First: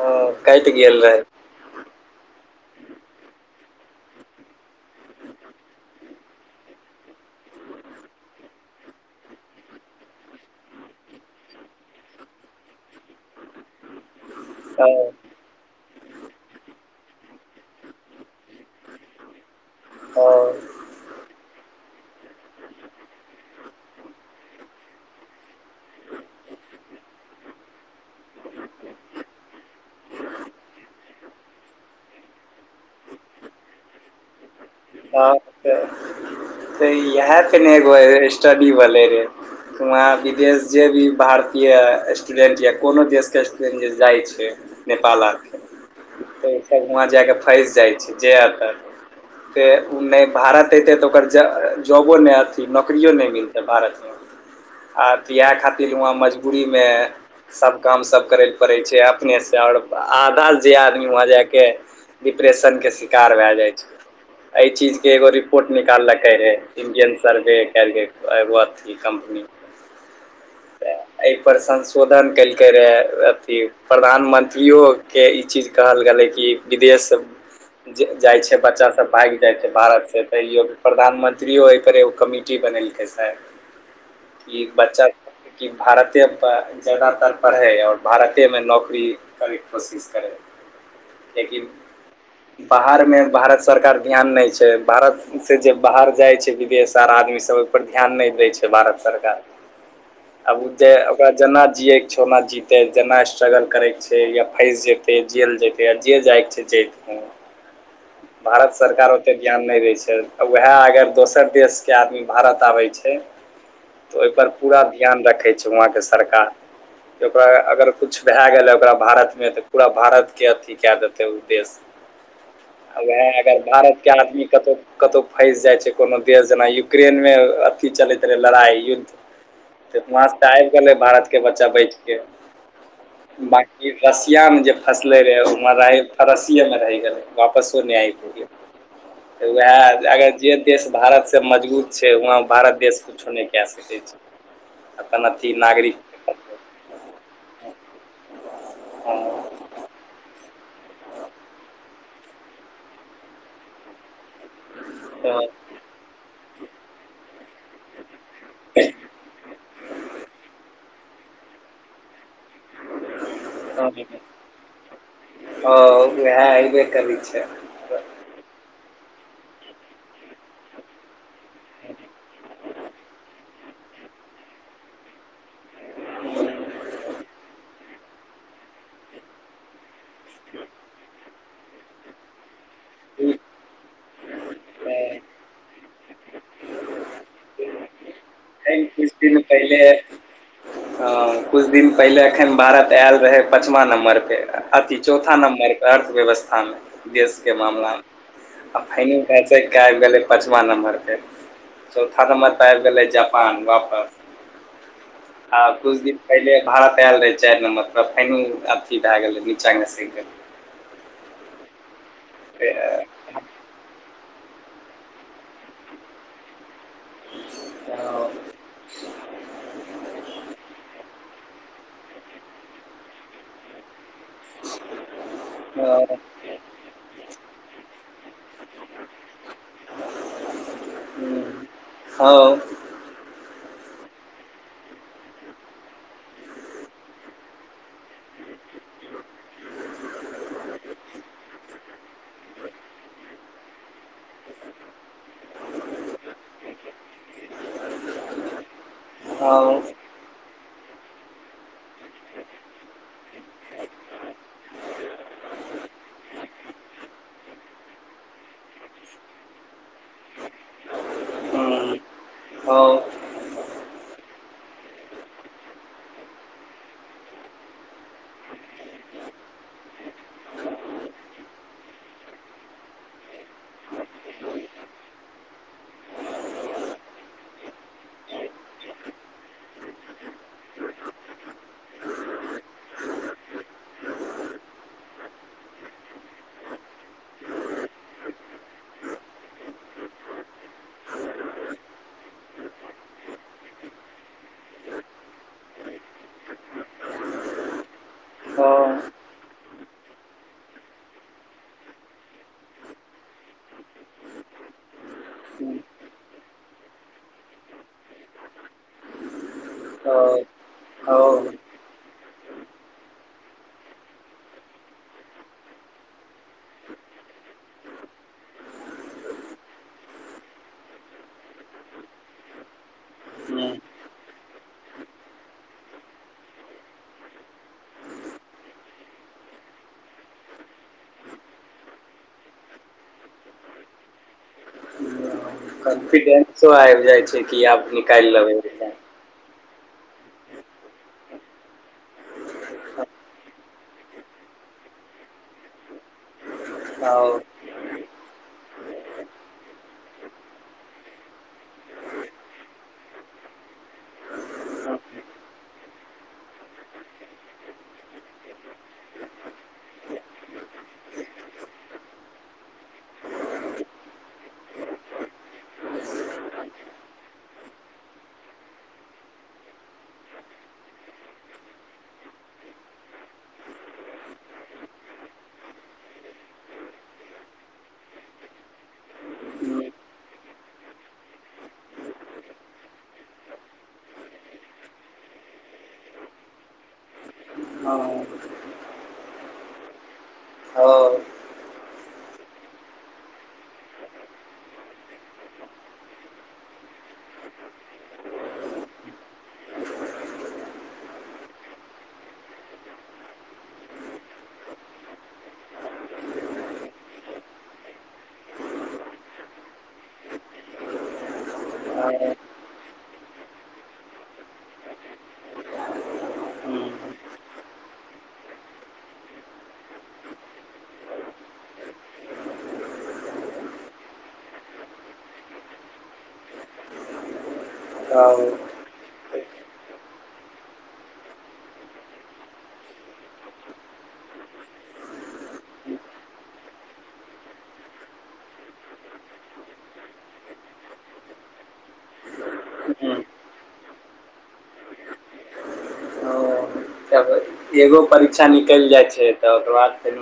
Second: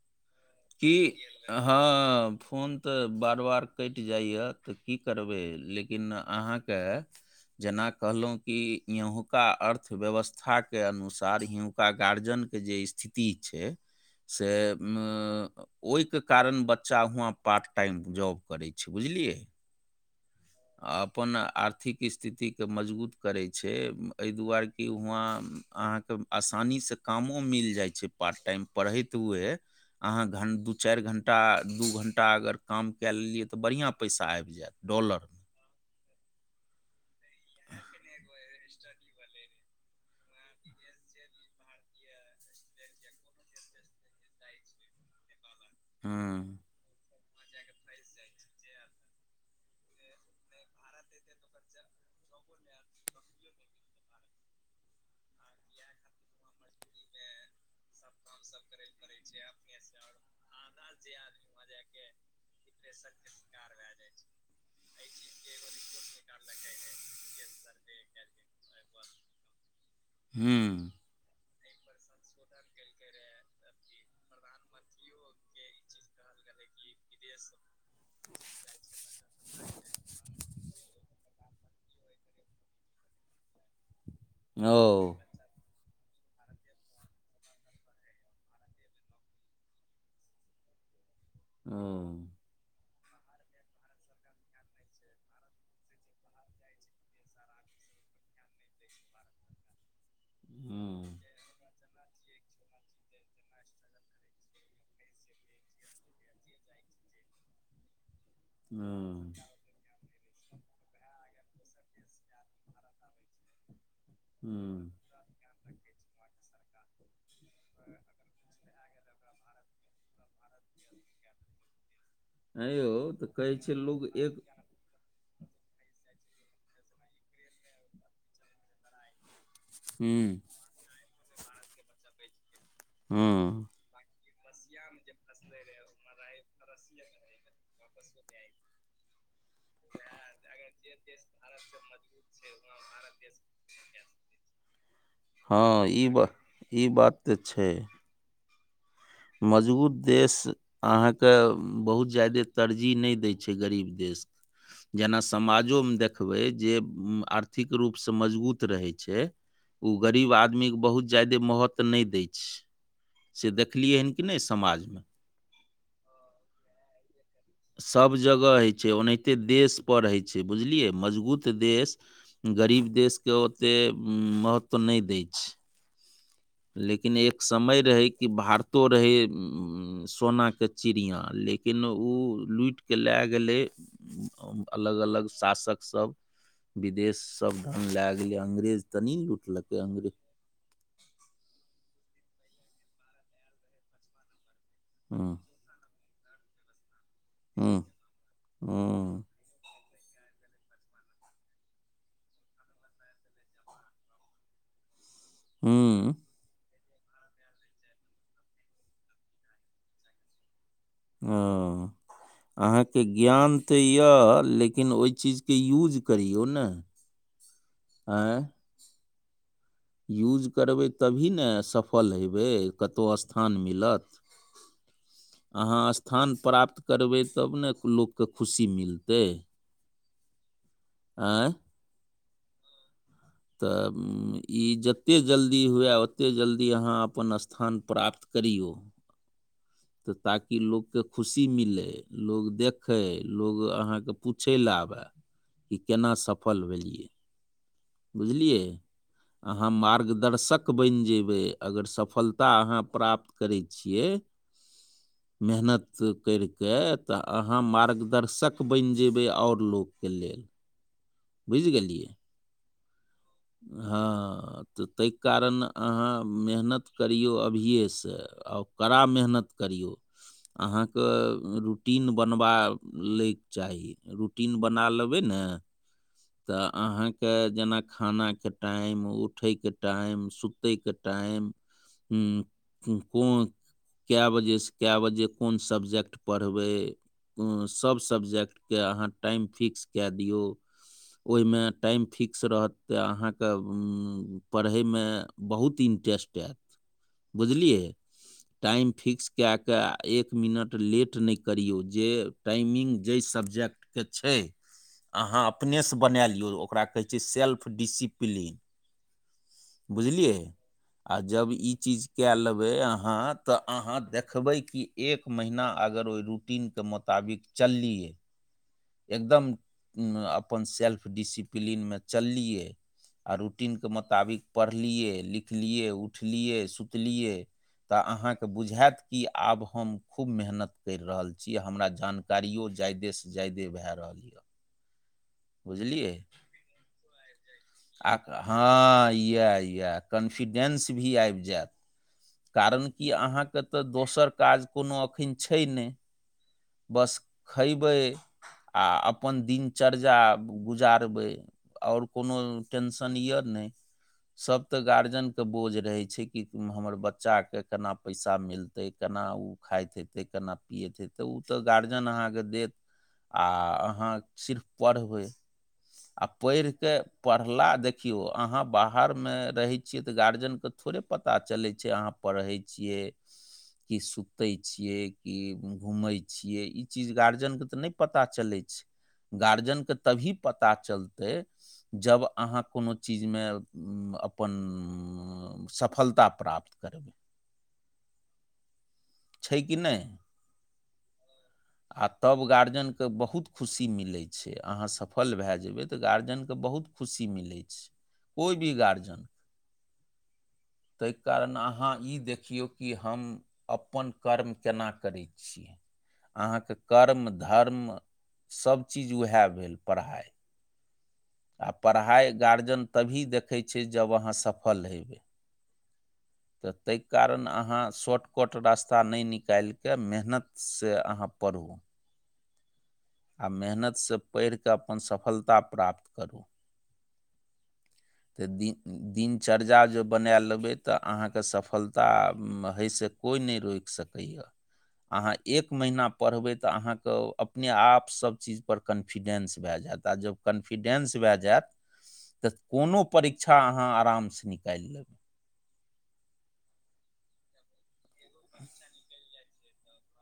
ह- कैट गेल रहै। ह फोन तऽ बार-बार कटि जाइए तऽ की करबै लेकिन अहा के जेना कहलहु कि यहुका अर्थव्यवस्थाके अनुसार। एतुका गार्जियनके जे स्थिति छैय से हँ मऽ ओहिके कारण बच्चा हुआ पार्ट टाइम जॉब करै छैय बुझलियै। हँ अपन आर्थिक स्थितिकेँ मजबूत करै छैय एहि दुआरे कि वआँ अहाँ आसानीसँ कामो मिल जाइ छैय पार्ट टाइम पढ़ैत हुए। अहा घं दु चारि घण्टा दु घण्टा अगर काम कए लेलियै तऽ बढ़िआ पैसा आबि जायत। त डॉलर त इएह तने एगो स्टडी भेलै रहेय। वहा विदेश जेभी भारत। या स्टूडेंट या कोनो देशके स्टूडेंट जे जाइ छैय नेपाल आरके। त हूँ सब वहा जाय क फसि जाइ छी जे एत। तऽ ओ नै भारत अतै तऽ ओकर जऽ जॉबो नहि अथी नौकरियो नहि मिलतै भारत। आर तऽ इएह खातिर वहाँ मजबूरीमे सब काम सब करै पड़ै छै आब अपने से ओर आधा जे आदमी वहा जाएके डिप्रेशनके शिकार भऽ जाइ छैय। एहि चीजके एगो रिपोर्ट निकाललकै हय। इंडियन सर्वे कैलगेल एगो अथी कम्पनी। हु। तऽ एहिपर संशोधन केलकै रहए अथी। प्रधानमंत्रियो के इ चीज कहल गेलै। कि विदेश जाइ छै बच्चा सब। भारत से तयो प्रधानमंत्रियो एकरे एगो कमिटी बनेलकै से। इक बच्चा ओ कि भारतेप जादातर पढ़ै और भारतेमे नौकरी। कभी कोशिश करे। [inaudible] लेकिन ओ बाहरमे भारत सरकार ध्यान नै छै भारतसे जे बाहर जाइ छै विदेश आर आदमी सब ओहिपर ध्यान नहि दै छै भारत सरकार। [inaudible] आब उजे हूँ ओकरा जेना जिये के छौ ओना जीव। तऽ जेना स्ट्रगल करैके छै या फसि जेतै जेल जेतै य जे जाइके छै जेतै। भारत सरकार हूँ ओते ज्ञान नै रै छै। उहे अगर दोसर देशके आदमी भारत आबै छै। ओहिपर पूरा हूँ ध्यान रखै छै वआके सरकार। जे ओकरा अगर कुछ भेऽ गेलै ओकरा भारतमे तऽ पूरा भारतके अथी के देतै ओ देश। ऐई हो तऽ कहै छै भारत लोग के एक आदमी क कतहु कतहु फँसि जाइछै कोनो देश जेना यूक्रेनमे अथि चलैत रहै लड़ाइ युद्ध। तेना स हूँ आबि गेलै भारत के बच्चा बैठके हूँ बाकि रस इहे मे जे फसले रहे उम्हर रहै फरसिये मे रहि गेले वपसो नै एल। वेहे अगर जे देश भारतसँ मजगुत छै वहाँ भारत देश कुछो नहि। कए सकै छै अपन अथी नागरिक। इ बात तऽ छै। हँ मजगुत देश अहाँके बहुत जा्यदे तरजी नय दय छय गरीब देशके जेना हँ समाजोमे देखबय जे आर्थिक रूपसँ मजबुत रहय छय। उ गरीब आदमीके बहुत जा्यदे महोत नय दय छय से देखिलियै हन कि नय समाजमे ह उहे हयबे करय छय सब जगह होइ छय ओनाहिते देशपर होइ छय बुझलियै मजबुत त देश गरीब देशके ओतेक महत्ब नय दय छय। ह [inaudible] लेकिन एक समय रहय कि भारतो रहय ए सोनाके चिड़िया लेकिन उऽ लुइट के ल्लै गेलय। अलग अलग एखन शासक सब बिदेश सब ल्ले गेलै अंग्रेज तऽ नहि कियू लुटलकै केलय अंग्रेज ह कुछ दिन पहिले एखन भारत एल रहय पचमाँ नम्बर पे अथी हूँ चौथा नम्बर पर अर्थव्यवस्था मे देश के हूँ मामलामे आ पइने हूँ भै जे आब गेलै पाचमा नम्बरपै चौथा नम्बर पर आइब गेलै जापान वापस आ कुछ हूँ दिन पहिले भारत आयल रहय चाइर नम्बर पर फाइनल कथी भए गेलै निचा घुसैक गेलय अओ ए, अहाँके गी ज्ञान तऽ यऽ लेकिन ओई चिजके यूज करियौ ने। अ, अ, एअ युज करबय तभी ने सफल हेबय कतऊ स्थान मिलत [inaudible] अहाँ हँ स्थान प्राप्त करबय तब नऽ लोकके खुशी मिलतय एअ ह तऽ इ जते जल्दी हुए ओते जल्दी अहाँ अपन स्थान प्राप्त। करियौओ तऽ ताकि लोककेँ खुशी मिलय लोक देखय लोक अहाँके पूछय लै आबय कि केना सफल भेलिय्य बुझलियै अहाँ हँ मार्गदर्शक बन जेयबय अगर सफलता अहाँ प्राप्त कर छिय मेहनत कएर के तऽ अहाँ मार्गदर्शक बन जेबय आओर लोकके लेल बुझ गेलिय्य हा हँ तऽ तैय कारण अहाँ मेहनत करियौ अभियए सै आउ कड़ा मेहनत करियौ अहाँके रूटीन बनबा लैय चाही रूटीन बना लेबय ने। तऽ अहाँके जेना खानाके टाइम उठयके टाइम सुतयके टाइम ह कोन के बजेसँ सऽ के बजे कोन सब्जेक्ट पढ़बय उ सब सब्जेक्टके अहाँ टाइम फिक्स के दियौ ओइ मे टाइम फिक्स रहत तऽ अहाँके ओ पढ़यमे बहुत इंटरेस्ट ऐत बुझलियै टाइम फिक्स किऐ कऽ एक मिनट लेट नय करिऔ जे टाइमिंग जाय सब्जेक्ट के छै अहाँ अपनेसै बना लियौ ओकरा कहै छै सेल्फ डिसिप्लीन बुझलियै आ जब ई चीज कय लेबै अहां त अहां देखबै कि एक महिना अगर ओइ रुटीन के मत मुताबिक चललियै। एकदम अपन सेल्फ डिसिप्लीनमे चललियै। आ रूटीनके मोताबिक पढ़लियै, लिखलियै, उठलियै, सुतलियै तऽ अहाँके बुझायत कि आब हम खूब मेहनत करि रहल छी हमरा जान कारियो जा्यदेसँ जा्यदे भए रहल यऽ। बुझलियै कॉन्फिडेंसो आबि जाइ छै कि आब आ निकालि लेबै हँ यैह यैह। कॉन्फिडेन्स भी आबि जायत। कारण कि अहाँके तऽ दोसर काज कोनो एखन छै नै। बस खयबै आ अपन दिनचर्या गुजारबै। और कोनो टेंशन य नै। सभ तऽ गार्जियन के बोझ रहे छै कि हमर बच्चा बच्चाके केना पैसा मिलतै केना ओ खाइत हेतै केना पिये हेतै ओ तऽ गार्जियन अहाँके देत आ अहाँ सिर्फ पढ़बै। आ पढ़िकऽ पढ़ला, देखियौ अहाँ बाहरमे रहै छियै तऽ गार्जियनके थोड़े पता चलै छै अहाँ पढ़ै छियै कि सुतै छियै कि घूमै छियै ई चीज गार्जियन के तऽ नहि पता चलै छै, गार्जियनके तभी पता चलतै जब अहाँ कोनो चीजमे अपन सफलता प्राप्त करबै। [unintelligible] छै कि नहि। [inaudible] [inaudible] आ तब गार्जियनके बहुत खुशी मिलै छै, अहाँ सफल भए जेबै तऽ गार्जियनके बहुत खुशी मिलै छै कोइ भी गार्जियन। तै कारण अहाँ ई देखियौ कि हम अपन कर्म केना करैत छी। अहाँके कर्म धर्म सभ चीज वैह भेल पढ़ाइ। आ पढ़ाइ गार्जियन तभी देखै छै जब अहाँ सफल हेबै। तऽ तै कारण अहाँ शॉर्टकट रास्ता नै निकैल कऽ मेहनत सँ अहाँ पढ़ू। ह [inaudible] आ मेहनत सँ पैढ़ कऽ अपन सफलता प्राप्त करू। त दिनचर्या ज बना लेबै त अहां। त सफलता होई से कोइ नै रोकि सकैये। अहाँ एक महीना पढ़बै तऽ अहाँके अपने आप सब चीज पर कॉन्फिडेन्स भए जायत आ जब कॉन्फिडेन्स भए जायत तऽ कोनो परिक्षा अहाँ आरामसँ निकालि लेब। हं तब एगो परीक्षा निकैल जाइ छै तऽ ओकर बाद फेर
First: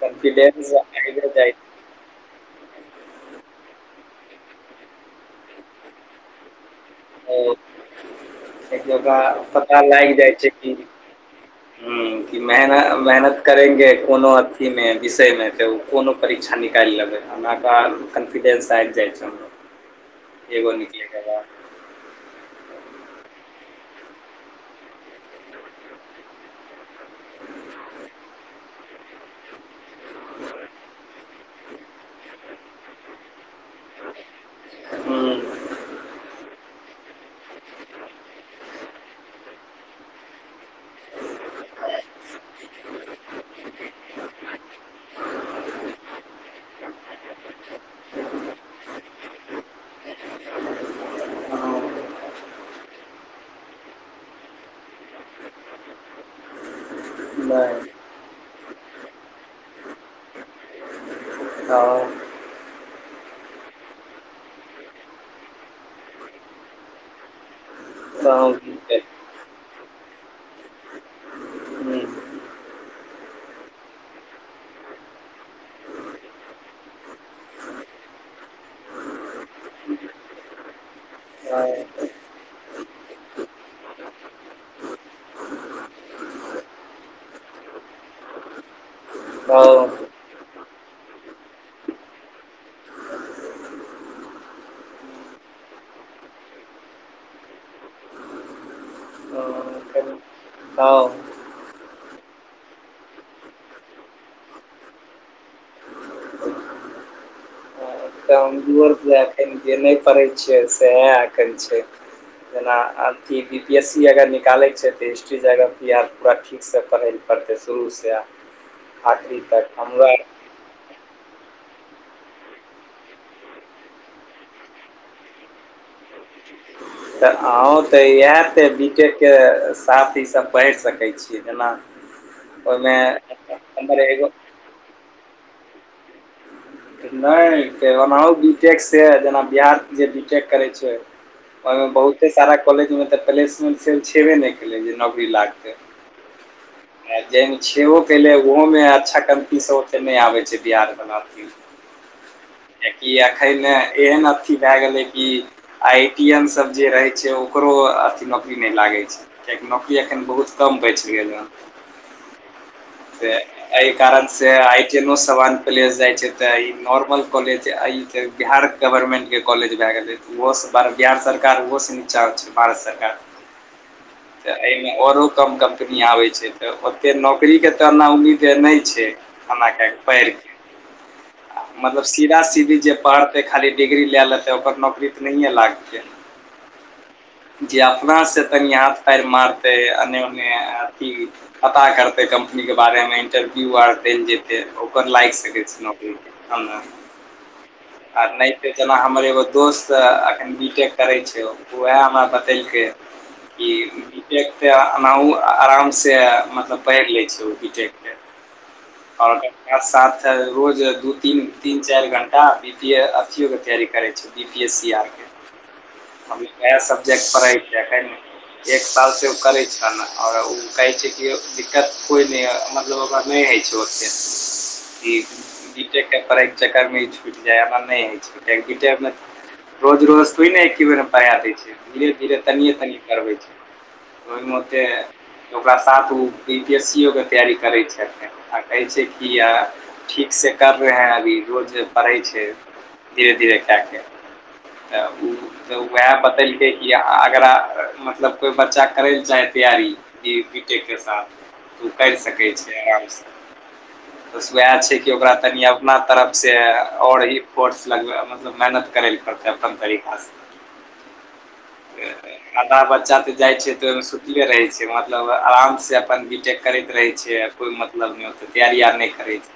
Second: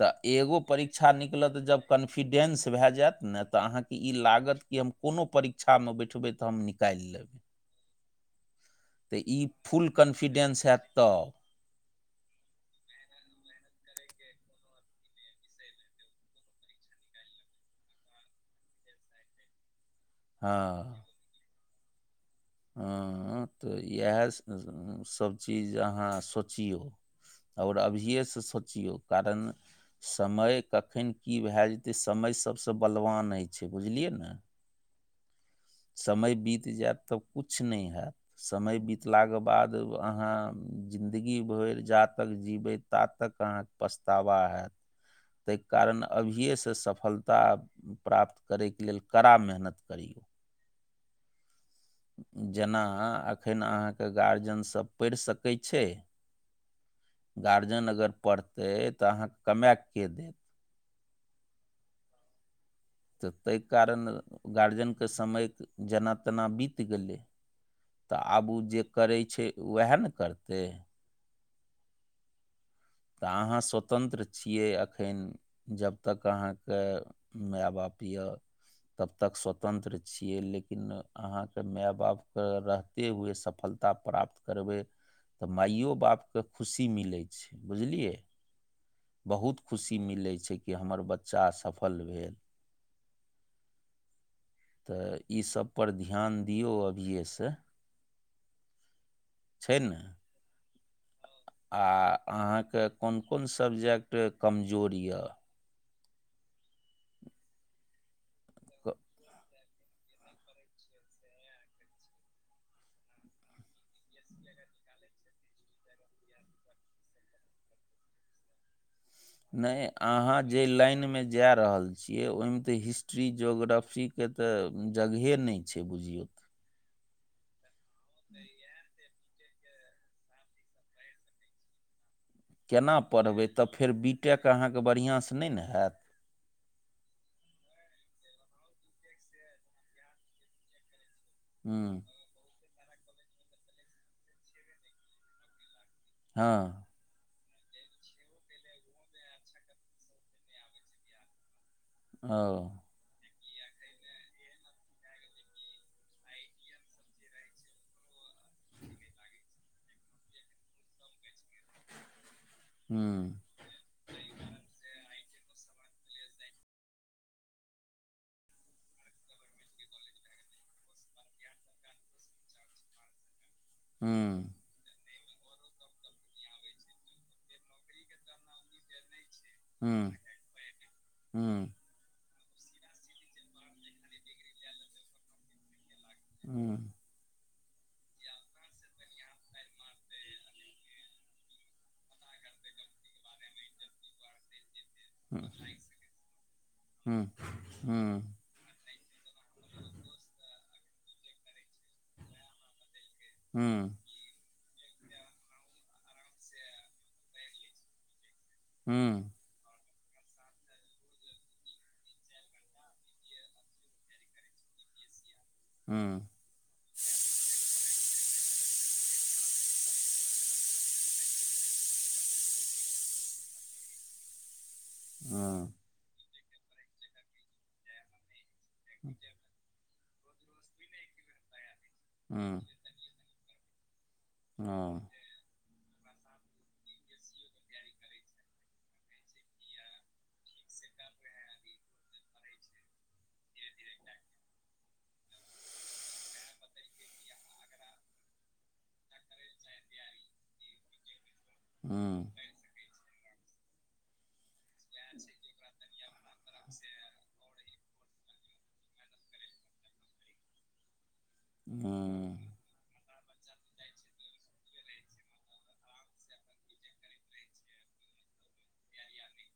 तऽ एगो परिक्षा निकलत जब कॉन्फिडेन्स भय जायत ने तऽ अहाँके ई लागत कि हम कोनो परीक्षामे बैठबै तऽ हम नीक निकालि लेब। एक जगह पता फुल लागि जाइ छै कॉन्फिडेंस कि हैत तऽ। की मेहन मेहनत करेंगे कोनो अथीमे विषयमे, त उ कोनो परीक्षा निकैल लेबै। ओना कऽ कॉन्फिडेन्स आबि जाइ छन। हू एगो निकले हँ तऽ इएह सबचीज अहाँ सोचियौ और अभिये स सोचियौ कारण समय कखन की भए जेतै, समय सबसँ बलवान हय छय बुझलियै ने हम्म। समय बीत जैत तऽ कुछ नहि हैत। समय बितलाक बाद, अहाँ जिन्दगी भरि जा तक जीबै ता तक अहाँ पछतावा हैत, तैय कारण अभिये स सफलता प्राप्त करैके लेल कड़ा मेहनत करियौ। जेनाऽ एखन अहाँके गार्जियनसब पैढ़ सकै छै? गार्जियन तऽ अगर पढ़तै तऽ अहाँक कमैएऽ के देत। हं। त तैय कारण गार्जियनके समय जेना-तेना बीत गेलै। तऽ आब उ जे करै छै, वैहे ने करतै। त अहाँ स्वतन्त्र छियै अखैन। जब तक अहाँके मैए-बाप यऽ तब तक स्वतन्त्र छियै, लेकिन अहाँके मैए-बाप कऽ रहते हुए सफलता प्राप्त करबै तऽ माइयो-बाप क खुशी मिलै छै। बुझलियै, बहुत खुशी मिलै छै कि हमर बच्चा सफल भेल। तऽ इसब पर ध्यान दियौ अभिये सऽ। छै ने। हँ। आ अहाँक कोन-कोन सब्जेक्ट कमजोर य क- कमजोर तैं एखन जे नहि पढ़ै छियै, सैहै एखन छै। जेना अथी बी पी एस सी अगर निकालै छै तऽ, हिस्ट्री जगरफी याद पूरा ठी ठीकसै पढ़ै लए पड़तै शुरूसैऽ। नहि अहाँ जे लाइन मे जा रहल छियै, ओहिमे तऽ हिस्ट्री ज्योग्राफी के तऽ जगहे नहि छै बुझियौ त। त अहूँ त यैह त, बी टेक के साथ ईसब पैढ़ सकै छियै, जेना केना ओहिमे पढ़बै त फेर हमर बी एगो टेक अहाँके बढ़ियां स नैय ने हैत। नहि ते ओनाहुँ बी टेक से, जेना बिहार से जे बी टेक करै छैय ओहिमे हूँ बहुते सारा कॉलेज मे त प्लेसमेंट सेल छेबे नहि केलै जे नौकरी लागतै। हँ। आ जहि मे छेबो कैलै, ओहोमे अच्छा कम्पनी सब ओते नहि आबै छैय बिहार बला में अओं। कि अखैन ने एहेन अथी भै गेलै कि आइ टी एम सब जे रहै छैय ओकरो नौकरी नहि लागै छैय, कियेकि नौकरी एखन बहुत कम बचि गेल हँ ते हूँ एहि कारण से आइ टी यनो सबान प्लेस जाय छैय तें ई नॉर्मल कॉलेज, आइ जे बिहार गवर्मेन्टके कॉलेज भय गेलै तऽ उहो सऽ बिहार सरकार ओहो सँ निचा होइ छैय भारत सरकार हँ। तऽ एहिमे ओरो कम कम्पनी आबै छैय तऽ ओते नौकरीके तऽ एना उम्मीदे नहि छैय। हमरा कहै पैढ हुँ। मतलब सीधा सीधी जे पढ़तै खाली डिग्री लय लेतै ओकर नौकरी तऽ नहिये लागतै। हुँ। जे अपना से तनि हाथ पैर मारतै अने ओने अथी पता करतै कम्पनी के बारे मे इंटरव्यू आर दयले जेतै ओकर लागि हूँ सकै छैय नौकरी। हूँ हूँ [unintelligible] नहि त जेना हमर एगो दोस्त एखन बी टेक करै छैय ओ। वैह हमरा बतेलकै कि हूँ एक त अनाहुं आराम से मतलब पढ़ि लै छैय उ बी टेक के। हँ। ओर ओकर साथ रोज दू तीन तीन चारि घण्टा बी पी ए अथियोके तैयारी करै छैय बी पी एस सी आरके। हँ। अभी नया सब्जेक्ट पढ़ै के है। जे एक साल से ओ करै छऽ न आओर ओ कहै छैय कि दिक्कत कोय नहि ये दोगा नहि अछि ओते। [inaudible] इ हूँ बी टेक के करै के चक्कर मे इ छुटि जाय एहेन नहि होय छैय कियेकी बी टेक मे रोज-रोज सुइने के एके बेर हम पढ़े दैय छियै धीरे धीरे तनिए तनिए पढ़बै छैय। ओहिमेे ओते ओकरा सात गो ओ बी पी एस सी ओ के तैयारी करै छथि। आ कहै छैय किया ठीक से कर रहे है अभी रोज पढ़ै छैय धीरे-धीरे कयके तऽ उ। तऽ वहे बतेलकै कि आगर आहा मतलब कोइ बच्चा करय चाही तैयरी। ई बी टेक के साथ। त उ करि सकै छैय आराम सँ बस वोह छैय कि ओकर। कनि अपना तरफ से ओर ही। कोर्स लगबय मतलब मेहनत करै पड़तै अपन तरीका स। [unintelligible] आधा बच्चा तऽ जाय छैय तऽ सुतले रहै छैय मतलब आराम स अपन बी टेक करैत रहै छैय। कोइ मतलब नहि ओते तैयारी आर नहि करै छैय।